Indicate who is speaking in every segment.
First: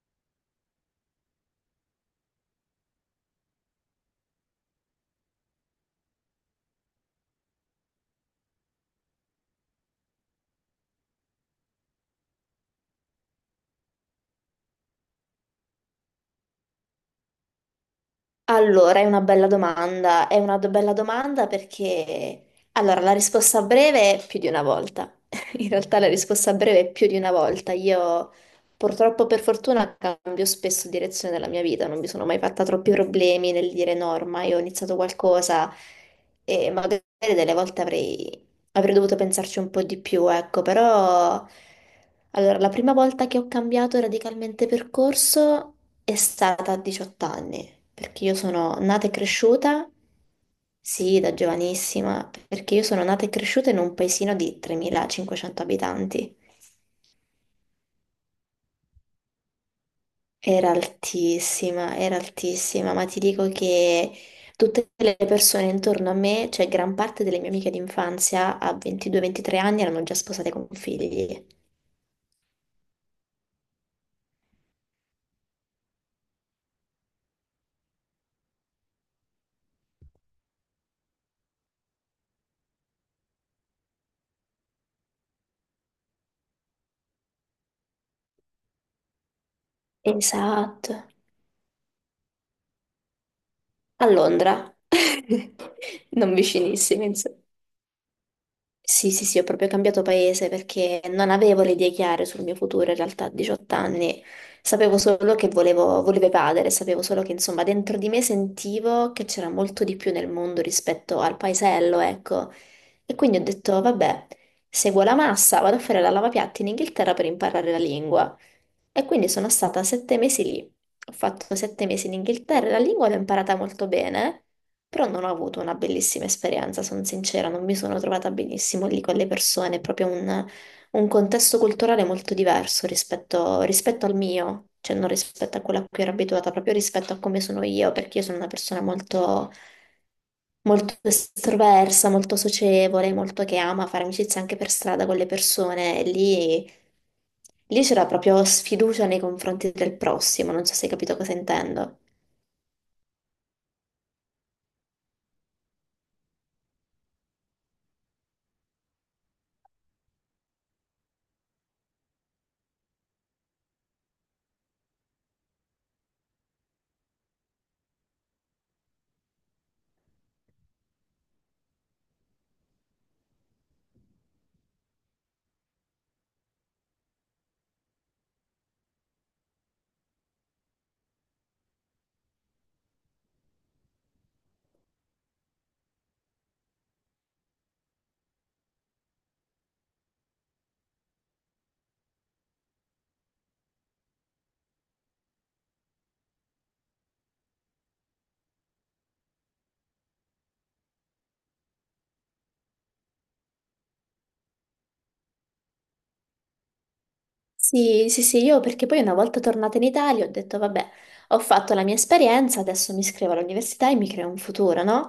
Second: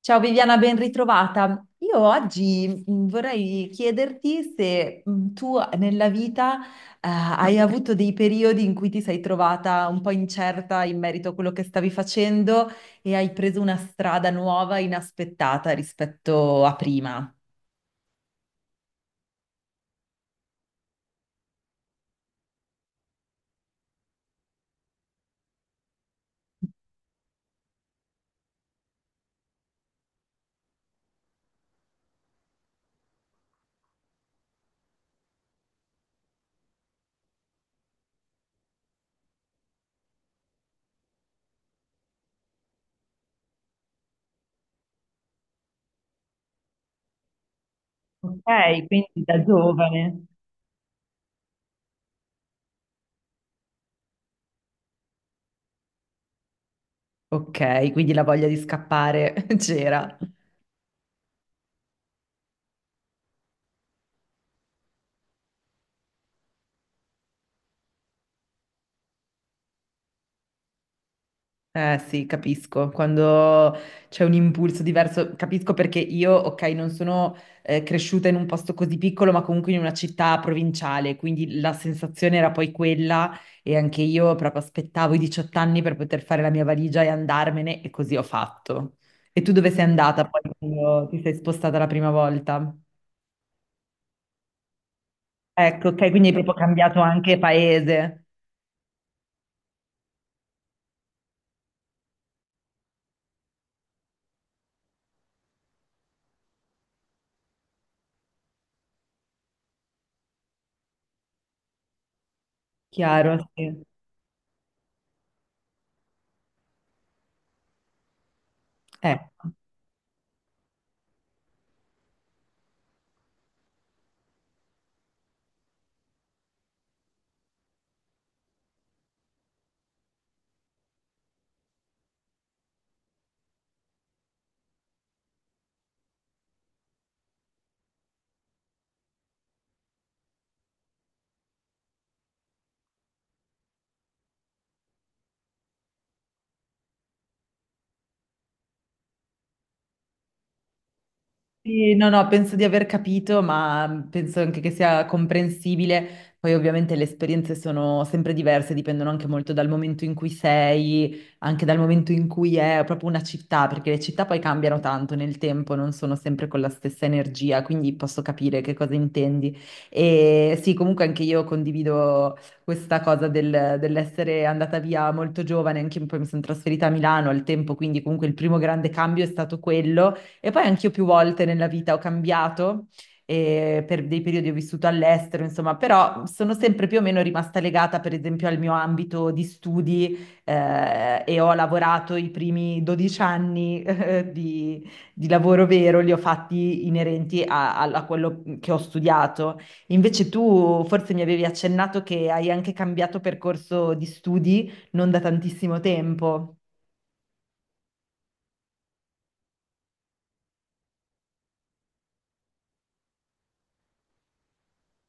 Speaker 1: Ciao Viviana, ben ritrovata. Io oggi vorrei chiederti se tu nella vita hai avuto dei periodi in cui ti sei trovata un po' incerta in merito a quello che stavi facendo e hai preso una strada nuova, inaspettata rispetto a prima.
Speaker 2: Allora, è una bella domanda, è una bella domanda perché... Allora, la risposta breve è più di una volta. In realtà la risposta breve è più di una volta. Io purtroppo per fortuna cambio spesso direzione della mia vita, non mi sono mai fatta troppi problemi nel dire no, ormai ho iniziato qualcosa e magari delle volte avrei dovuto pensarci un po' di più, ecco, però... Allora, la prima volta che ho cambiato radicalmente percorso è stata a 18 anni, perché io sono
Speaker 1: Ok,
Speaker 2: nata e
Speaker 1: quindi da
Speaker 2: cresciuta,
Speaker 1: giovane.
Speaker 2: sì, da giovanissima, perché io sono nata e cresciuta in un paesino di 3.500 abitanti.
Speaker 1: Ok, quindi la voglia di scappare c'era.
Speaker 2: Era altissima, ma ti dico che tutte le persone intorno a me, cioè gran parte delle mie amiche d'infanzia a 22-23 anni erano già sposate con figli.
Speaker 1: Eh sì, capisco, quando c'è un impulso diverso, capisco perché io, ok, non sono cresciuta in un posto così piccolo, ma comunque in una città provinciale, quindi la sensazione era poi quella e anche io proprio aspettavo i 18 anni per poter fare la mia valigia e andarmene e così ho fatto. E tu dove sei andata poi
Speaker 2: Esatto.
Speaker 1: quando ti sei spostata la prima volta?
Speaker 2: A Londra.
Speaker 1: Ecco, ok, quindi hai
Speaker 2: Non
Speaker 1: proprio cambiato
Speaker 2: vicinissimi,
Speaker 1: anche
Speaker 2: insomma.
Speaker 1: paese,
Speaker 2: Sì, sì, sì, ho proprio cambiato paese perché non avevo le idee chiare sul mio futuro in realtà a 18 anni. Sapevo solo che volevo evadere, sapevo solo che insomma dentro di me sentivo che c'era molto di più nel mondo rispetto al paesello, ecco. E quindi
Speaker 1: chiaro,
Speaker 2: ho detto,
Speaker 1: sì.
Speaker 2: vabbè, seguo la massa, vado a fare la lavapiatti in Inghilterra per imparare la lingua. E quindi sono
Speaker 1: Ecco.
Speaker 2: stata 7 mesi lì. Ho fatto 7 mesi in Inghilterra, la lingua l'ho imparata molto bene, però non ho avuto una bellissima esperienza, sono sincera, non mi sono trovata benissimo lì con le persone, è proprio un contesto culturale molto diverso rispetto al mio, cioè non rispetto a quello a cui ero abituata, proprio rispetto a come sono io, perché io sono una persona molto, molto estroversa, molto socievole, molto che ama fare amicizia anche per strada con le persone. E lì c'era proprio sfiducia nei confronti del prossimo, non so se hai capito cosa
Speaker 1: Sì,
Speaker 2: intendo.
Speaker 1: no, no, penso di aver capito, ma penso anche che sia comprensibile. Poi ovviamente le esperienze sono sempre diverse, dipendono anche molto dal momento in cui sei, anche dal momento in cui è proprio una città, perché le città poi cambiano tanto nel tempo, non sono sempre con la stessa energia, quindi posso capire che cosa intendi. E sì, comunque anche io condivido questa cosa dell'essere andata via molto giovane, anche poi mi sono trasferita a Milano al tempo, quindi comunque il primo grande cambio è stato quello. E poi anch'io più volte nella vita ho cambiato, e per dei periodi ho vissuto all'estero, insomma, però sono sempre più o meno rimasta legata, per esempio, al mio ambito di studi, e ho lavorato i primi 12 anni, di lavoro vero, li ho fatti inerenti a, a quello che ho studiato. Invece tu forse mi avevi accennato che hai anche cambiato percorso di studi non da tantissimo tempo.
Speaker 2: Sì, sì, sì, io perché poi una volta tornata in Italia ho detto, vabbè, ho fatto la mia esperienza, adesso mi iscrivo all'università e mi creo un futuro, no?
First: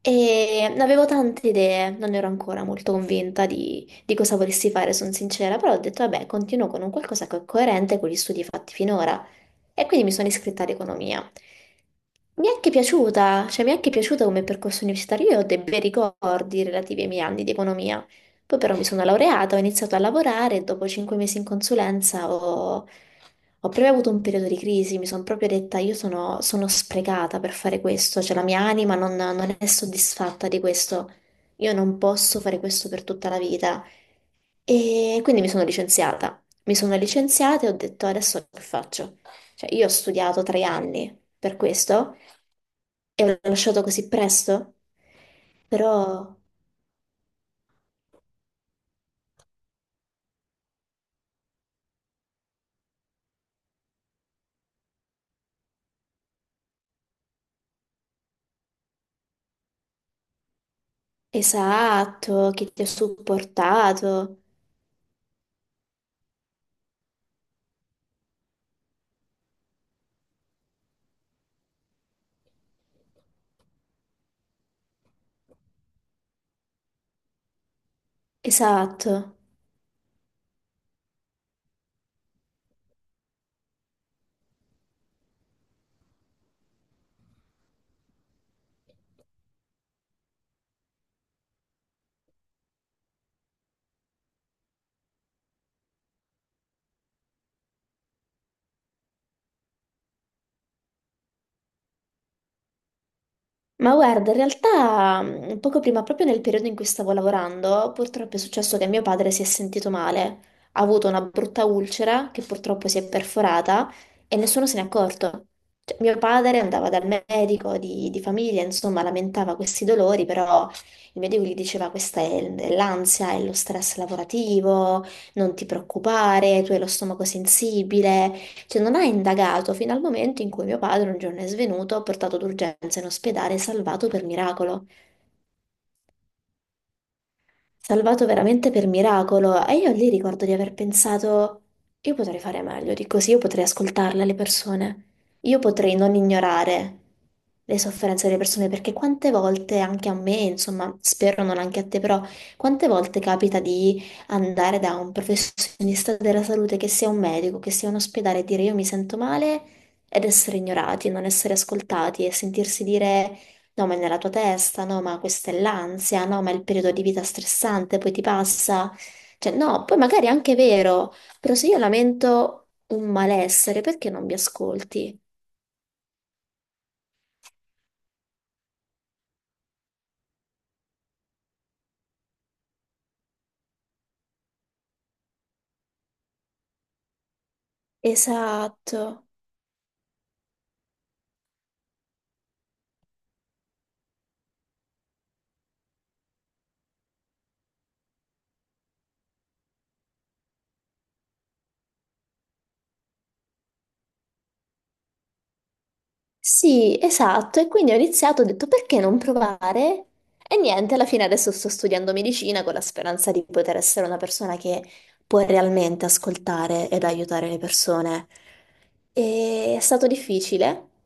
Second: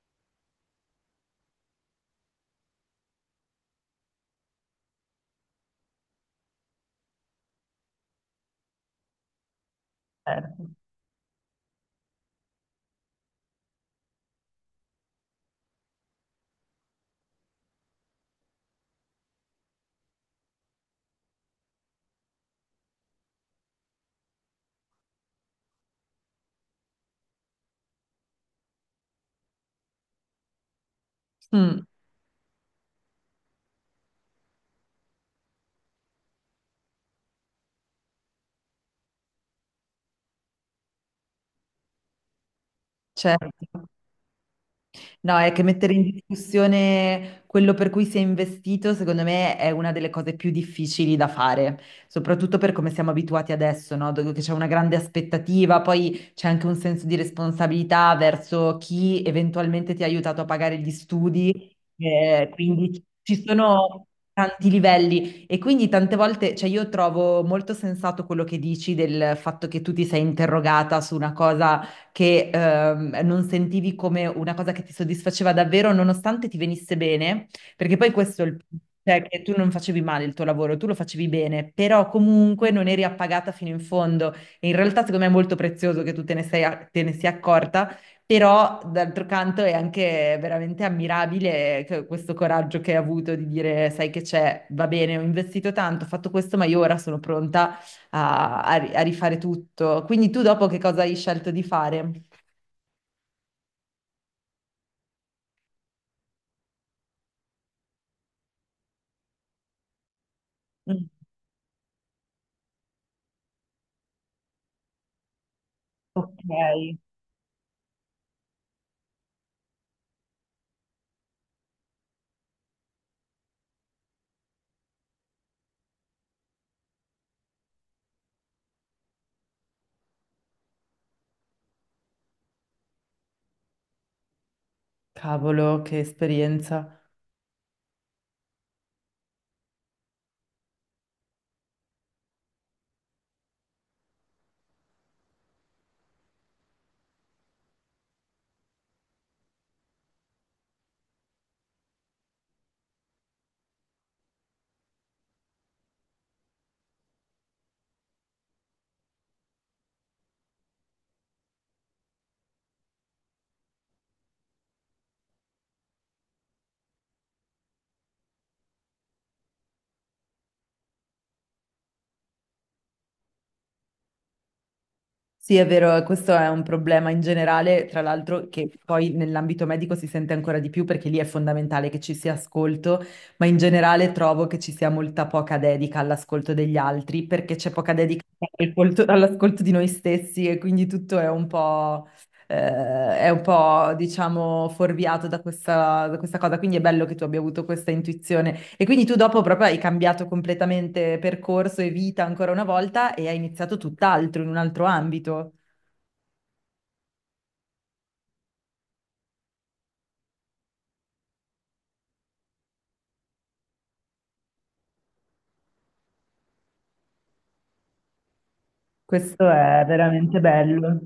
Speaker 2: E avevo tante idee, non ero ancora molto convinta di cosa volessi fare, sono sincera, però ho detto, vabbè, continuo con un qualcosa che è coerente con gli studi fatti finora. E quindi mi sono iscritta
Speaker 1: Certo.
Speaker 2: ad economia. Mi è anche piaciuta, cioè mi è anche piaciuta come percorso universitario, io ho dei bei ricordi relativi ai miei anni di economia. Poi però mi sono laureata, ho iniziato a lavorare e dopo 5 mesi in consulenza ho proprio avuto un periodo di crisi, mi sono proprio detta io sono sprecata per fare questo, cioè la mia anima non è soddisfatta di questo, io
Speaker 1: Mm,
Speaker 2: non posso fare questo per tutta la vita. E quindi mi sono licenziata e ho detto adesso che faccio? Cioè io ho studiato 3 anni per questo e ho lasciato
Speaker 1: certo.
Speaker 2: così presto,
Speaker 1: No, è che mettere in
Speaker 2: però...
Speaker 1: discussione quello per cui si è investito, secondo me, è una delle cose più difficili da fare, soprattutto per come siamo abituati adesso, no? Dove che c'è una grande aspettativa, poi c'è anche un senso di responsabilità verso chi eventualmente ti ha aiutato a pagare gli studi,
Speaker 2: Esatto, che ti ha
Speaker 1: quindi ci sono
Speaker 2: supportato.
Speaker 1: tanti livelli e quindi tante volte, cioè io trovo molto sensato quello che dici del fatto che tu ti sei interrogata su una cosa che non sentivi come una cosa che ti soddisfaceva davvero, nonostante ti venisse bene, perché poi questo è il cioè
Speaker 2: Esatto.
Speaker 1: che tu non facevi male il tuo lavoro, tu lo facevi bene, però comunque non eri appagata fino in fondo. E in realtà, secondo me, è molto prezioso che tu te ne sei, te ne sia accorta, però d'altro canto è anche veramente ammirabile questo coraggio che hai avuto di dire, sai che c'è, va bene, ho investito tanto, ho fatto questo, ma io ora sono pronta a, a rifare tutto. Quindi tu dopo che cosa hai scelto di fare?
Speaker 2: Ma guarda, in realtà, poco prima, proprio nel periodo in cui stavo lavorando, purtroppo è successo che mio padre si è sentito male. Ha avuto
Speaker 1: Mm.
Speaker 2: una brutta ulcera che purtroppo si è perforata e nessuno se n'è accorto. Cioè, mio
Speaker 1: Ok,
Speaker 2: padre andava dal medico di famiglia, insomma, lamentava questi dolori, però il medico gli diceva questa è l'ansia, è lo stress lavorativo, non ti preoccupare, tu hai lo stomaco sensibile. Cioè, non ha indagato fino al momento in cui mio padre un giorno è svenuto, portato d'urgenza in ospedale e salvato per miracolo,
Speaker 1: cavolo, che esperienza.
Speaker 2: salvato veramente per miracolo, e io lì ricordo di aver pensato, io potrei fare meglio di così, io potrei ascoltarle le persone, io potrei non ignorare le sofferenze delle persone, perché quante volte, anche a me, insomma, spero non anche a te, però quante volte capita di andare da un professionista della salute, che sia un medico, che sia un ospedale, e dire io mi sento male ed essere ignorati, non essere ascoltati e sentirsi dire... No, ma è nella tua testa, no, ma questa è l'ansia, no, ma è il periodo di vita stressante, poi ti passa. Cioè, no, poi magari è anche vero, però se io lamento un malessere, perché non mi ascolti?
Speaker 1: Sì, è vero, questo è un problema in generale, tra l'altro che poi nell'ambito medico si sente ancora di più perché lì è fondamentale che ci sia ascolto, ma in generale trovo che ci sia molta poca dedica all'ascolto degli altri perché c'è poca dedica
Speaker 2: Esatto.
Speaker 1: all'ascolto di noi stessi e quindi tutto eh, è un po', diciamo, fuorviato da questa cosa. Quindi è bello che tu abbia avuto questa intuizione. E quindi tu dopo proprio hai cambiato completamente percorso e vita ancora una volta e hai iniziato tutt'altro, in un altro ambito.
Speaker 2: Sì, esatto, e quindi ho iniziato, ho detto perché non provare? E niente, alla fine adesso sto studiando medicina con la speranza di poter essere una persona che può realmente ascoltare ed aiutare le persone.
Speaker 1: Questo
Speaker 2: E
Speaker 1: è veramente bello.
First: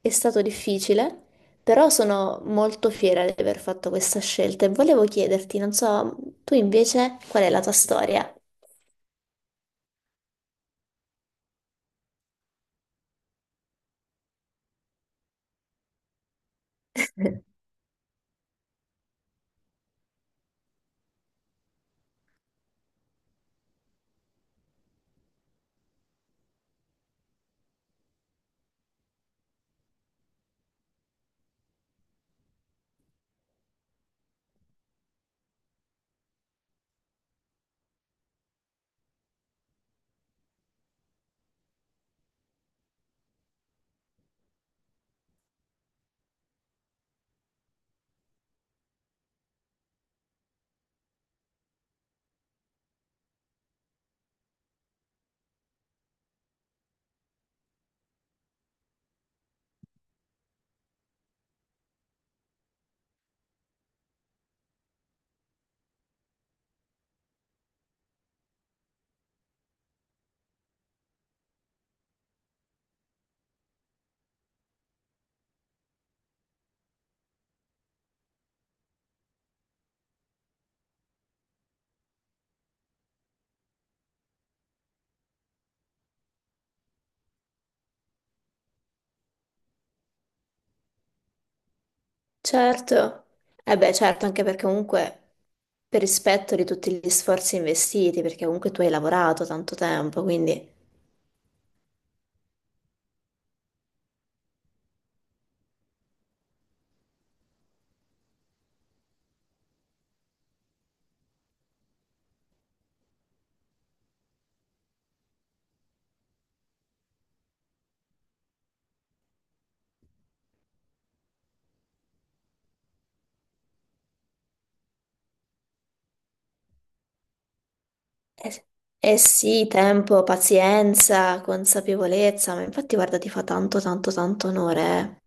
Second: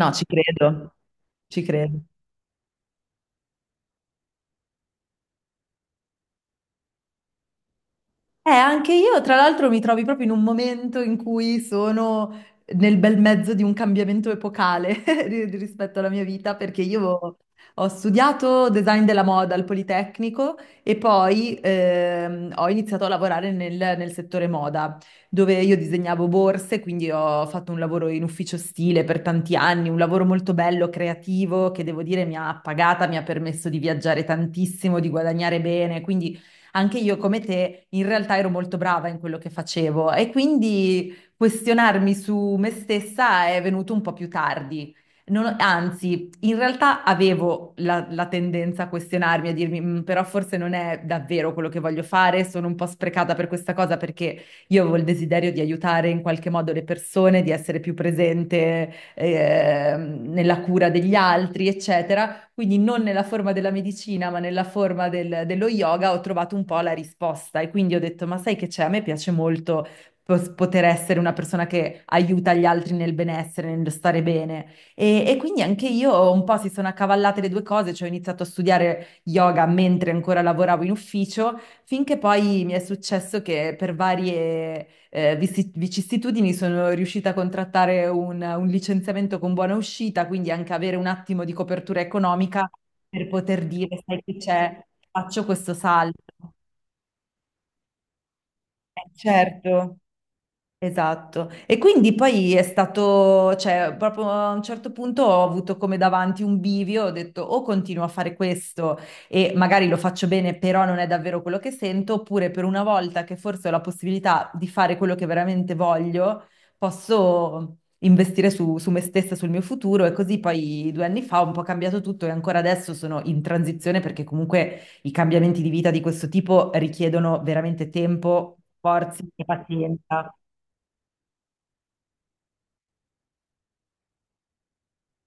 Speaker 2: è
Speaker 1: ci
Speaker 2: stato
Speaker 1: credo,
Speaker 2: difficile,
Speaker 1: ci
Speaker 2: però
Speaker 1: credo.
Speaker 2: sono molto fiera di aver fatto questa scelta e volevo chiederti, non so, tu invece qual è la tua storia?
Speaker 1: Anche io, tra l'altro, mi trovi proprio in un momento in cui sono nel bel mezzo di un cambiamento epocale rispetto alla mia vita, perché io ho studiato design della moda al Politecnico e poi ho iniziato a lavorare nel settore moda, dove io disegnavo borse, quindi ho fatto un lavoro in ufficio stile per tanti anni, un lavoro molto bello, creativo, che devo dire mi ha pagata, mi ha permesso di viaggiare tantissimo, di guadagnare bene, quindi anche io come te in realtà ero molto brava in quello che facevo e quindi questionarmi su me stessa è venuto un po' più tardi. Non- anzi, in realtà avevo la tendenza a questionarmi, a dirmi, "Mm, però forse non è davvero quello che voglio fare, sono un po' sprecata per questa cosa perché io avevo il desiderio di aiutare in qualche modo le persone, di essere più presente, nella cura degli altri, eccetera, quindi non nella forma della medicina, ma nella forma dello yoga, ho trovato un po' la risposta e quindi ho detto, ma sai che c'è? A me piace molto poter essere una persona che aiuta gli altri nel benessere, nello stare bene. E quindi anche io un po' si sono accavallate le due cose, cioè ho iniziato a studiare yoga mentre ancora lavoravo in ufficio, finché poi mi è successo che per varie vicissitudini sono riuscita a contrattare un licenziamento con buona uscita, quindi anche avere un attimo di copertura economica
Speaker 2: Certo,
Speaker 1: per poter
Speaker 2: eh beh,
Speaker 1: dire, sai
Speaker 2: certo,
Speaker 1: che
Speaker 2: anche perché
Speaker 1: c'è,
Speaker 2: comunque
Speaker 1: faccio questo
Speaker 2: per
Speaker 1: salto.
Speaker 2: rispetto di tutti gli sforzi investiti, perché comunque tu hai lavorato tanto
Speaker 1: Certo.
Speaker 2: tempo, quindi
Speaker 1: Esatto. E quindi poi è stato, cioè, proprio a un certo punto ho avuto come davanti un bivio, ho detto o continuo a fare questo e magari lo faccio bene, però non è davvero quello che sento, oppure per una volta che forse ho la possibilità di fare quello che veramente voglio, posso investire su me stessa, sul mio futuro e così poi due anni fa ho un po' cambiato tutto e ancora adesso sono in transizione perché comunque i cambiamenti di vita di questo tipo richiedono veramente tempo,
Speaker 2: eh, eh
Speaker 1: forze e
Speaker 2: sì, tempo,
Speaker 1: pazienza.
Speaker 2: pazienza, consapevolezza, ma infatti guarda, ti fa tanto, tanto, tanto onore, eh.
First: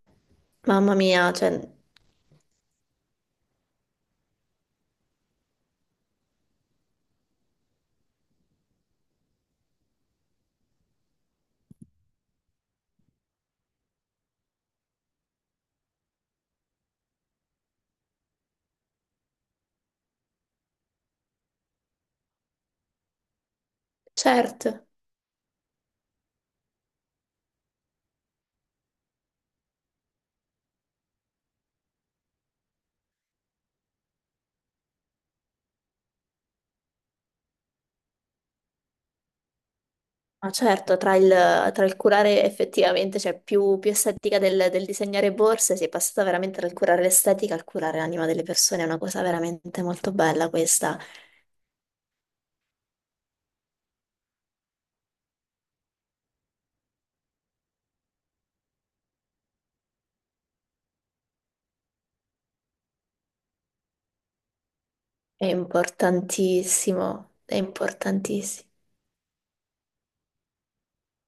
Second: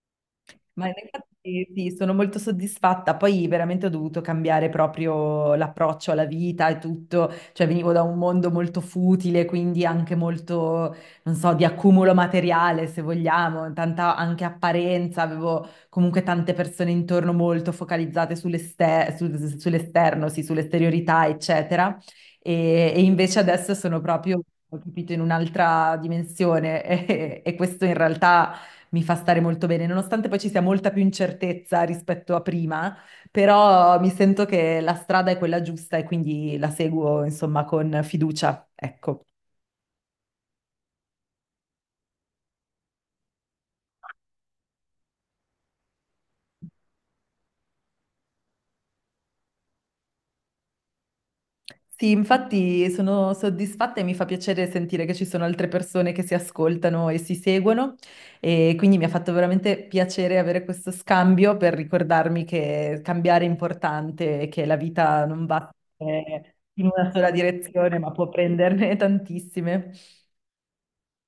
Speaker 1: Ma
Speaker 2: Mamma mia, cioè,
Speaker 1: infatti sì, sono molto soddisfatta. Poi veramente ho dovuto cambiare proprio l'approccio alla vita e tutto. Cioè venivo da un mondo molto futile, quindi anche molto, non so, di accumulo materiale, se vogliamo, tanta anche apparenza. Avevo comunque tante persone intorno molto focalizzate sull'esterno, sì, sull'esteriorità, eccetera. E invece adesso sono proprio, ho
Speaker 2: certo,
Speaker 1: capito, in un'altra dimensione e questo in realtà mi fa stare molto bene, nonostante poi ci sia molta più incertezza rispetto a prima, però mi sento che la strada è quella giusta e quindi la seguo, insomma, con fiducia, ecco.
Speaker 2: ma certo, tra il curare effettivamente, cioè più estetica del disegnare borse, si è passata veramente dal curare l'estetica al curare l'anima delle persone, è una cosa veramente molto bella questa.
Speaker 1: Sì, infatti sono soddisfatta e mi fa piacere sentire che ci sono altre persone che si ascoltano e si seguono e quindi mi ha fatto veramente piacere avere questo scambio per ricordarmi che cambiare è importante e che la vita non
Speaker 2: È
Speaker 1: va sempre in una sola
Speaker 2: importantissimo, è
Speaker 1: direzione, ma può
Speaker 2: importantissimo.
Speaker 1: prenderne tantissime.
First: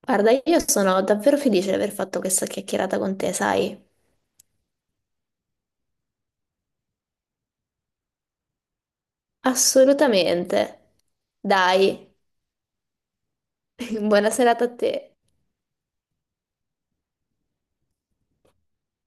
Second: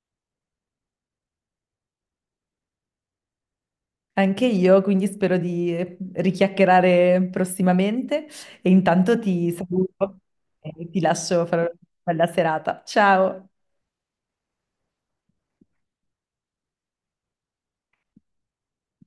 Speaker 2: Guarda, io sono davvero felice di aver fatto questa chiacchierata con te, sai?
Speaker 1: Anche io, quindi spero di richiacchierare prossimamente e intanto ti saluto e
Speaker 2: Assolutamente.
Speaker 1: ti lascio fare una
Speaker 2: Dai,
Speaker 1: bella serata. Ciao!
Speaker 2: buona serata a te.